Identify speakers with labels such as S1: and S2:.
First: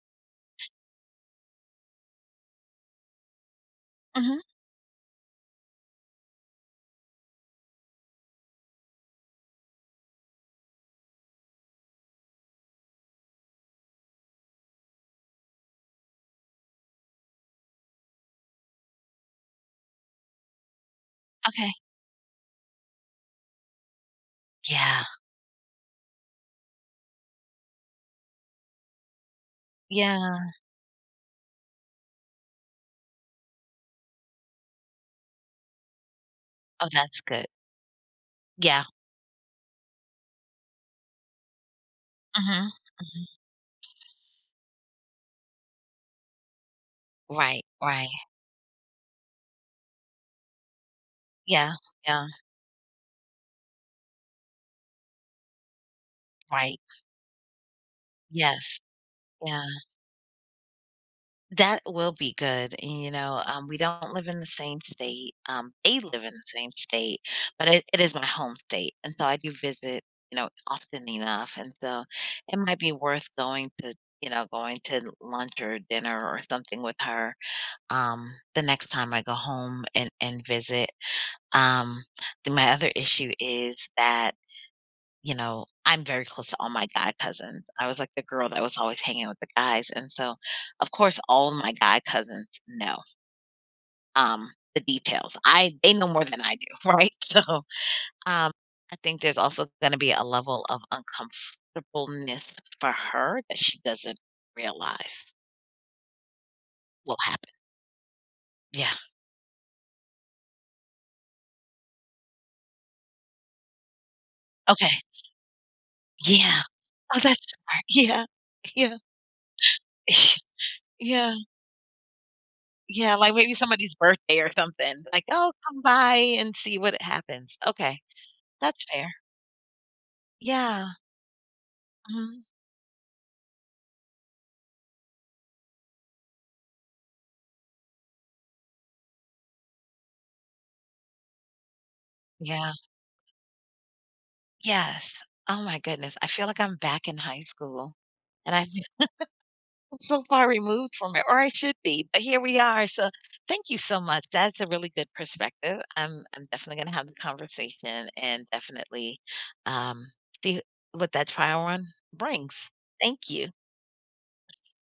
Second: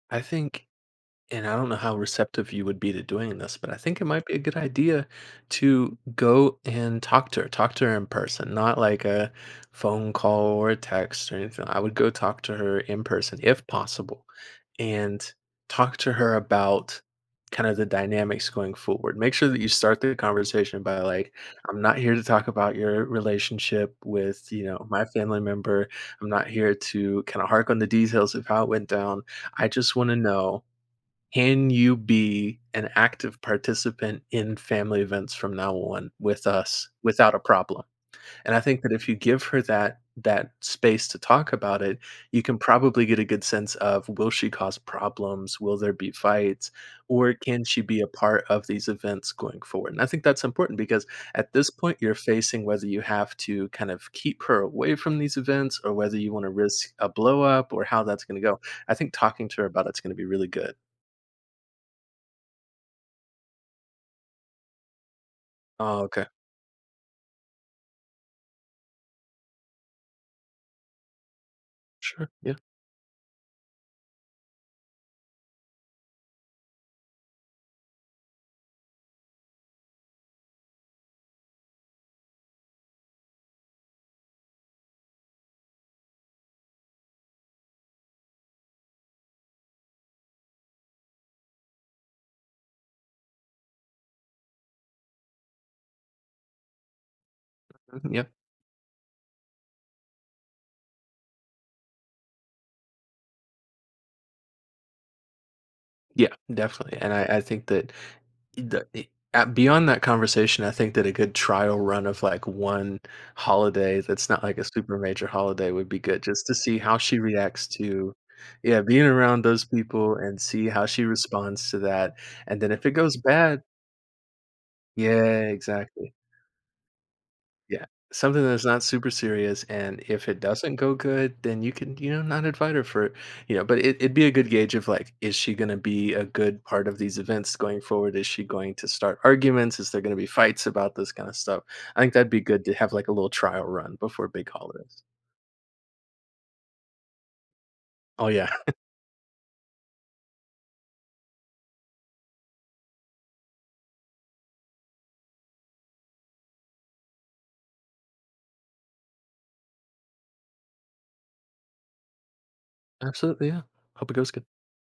S1: I think and I don't know how receptive you would be to doing this, but I think it might be a
S2: Mhm.
S1: good idea to go and talk to her, talk to her in person, not like a phone call or a text or anything, I would go talk to her in person, if possible, and talk to her about kinda the dynamics going forward. Make sure that you start the conversation by, like,
S2: Okay.
S1: "I'm not here to talk about your relationship with, you know,
S2: Yeah.
S1: my family member. I'm not here to kinda hark on the details of how it went down. I just wanna
S2: Yeah.
S1: know, can you be an active participant in family events from now on with
S2: Oh,
S1: us
S2: that's
S1: without a
S2: good.
S1: problem?" And I think
S2: Yeah.
S1: that if you give her that that space to talk about it, you can
S2: Mhm.
S1: probably get a
S2: Mhm.
S1: good sense of will she cause problems, will there be fights, or
S2: Right.
S1: can she be a
S2: Right.
S1: part of these events going forward, and I think that's important, because at this
S2: Yeah.
S1: point, you're
S2: Yeah.
S1: facing whether you have to kind of keep her away from these events or whether you wanna
S2: Right.
S1: risk a blow up or how that's gonna go,
S2: Yes.
S1: I think talking to
S2: Yeah.
S1: her about it's gonna be really good.
S2: That will be good, you know, um, we don't live in the same state, um, they
S1: Oh,
S2: live
S1: okay.
S2: in the same state, but it it is my home state, and so I do visit, you know, often enough, and so,
S1: Sure, yeah.
S2: it might be worth going to you know, going to l lunch or dinner or something with her, um, the next time I go home and and visit. Um, the my other issue is that, you know, I'm very close to all my guy cousins. I was like the girl that was always hanging with the guys, and so, of course, all my guy cousins know um, the details. I they know more than I do, right? So,
S1: Yep.
S2: um, I think there's also gonna be a level of uncomfortableness for her that she doesn't realize
S1: Yeah. Definitely, and
S2: will
S1: I I
S2: happen.
S1: think that e da
S2: Yeah.
S1: eh ah beyond that conversation, I think that a good trial run of, like, 1 holiday that's not like a
S2: Okay.
S1: super major holiday would be good just to
S2: Yeah.
S1: see how she
S2: Oh, that's
S1: reacts
S2: smart.
S1: to
S2: Yeah.
S1: yeah,
S2: Yeah.
S1: being around those people and see how she
S2: Yeah.
S1: responds to that, and then if it goes
S2: Yeah, like, maybe
S1: bad
S2: somebody's birthday or something. Like,
S1: Yeah,
S2: "Oh, come
S1: exactly.
S2: by and see what happens."
S1: Yeah.
S2: Okay.
S1: Something that's not
S2: That's
S1: super
S2: fair.
S1: serious, and if it doesn't
S2: Yeah.
S1: go good, then you can you know,
S2: Mhm.
S1: not invite her for you know? But it it'd be a good gauge of, like, is she gonna be a good part of these events going forward? Is she going to start arguments? Is there gonna be fights about this kinda stuff? I think that'd be good
S2: Yeah.
S1: to have, like, a little trial run before big holidays.
S2: Yes. Oh my goodness, I feel like I'm back in high school,
S1: Oh, yeah.
S2: and I'm so far removed from it or I should be, but here we are so, thank you so much, that's a really good perspective. I'm I'm definitely gonna have the conversation and definitely, um, see what that trial run brings, thank
S1: Absolutely,
S2: you.
S1: yeah. Hope it goes good.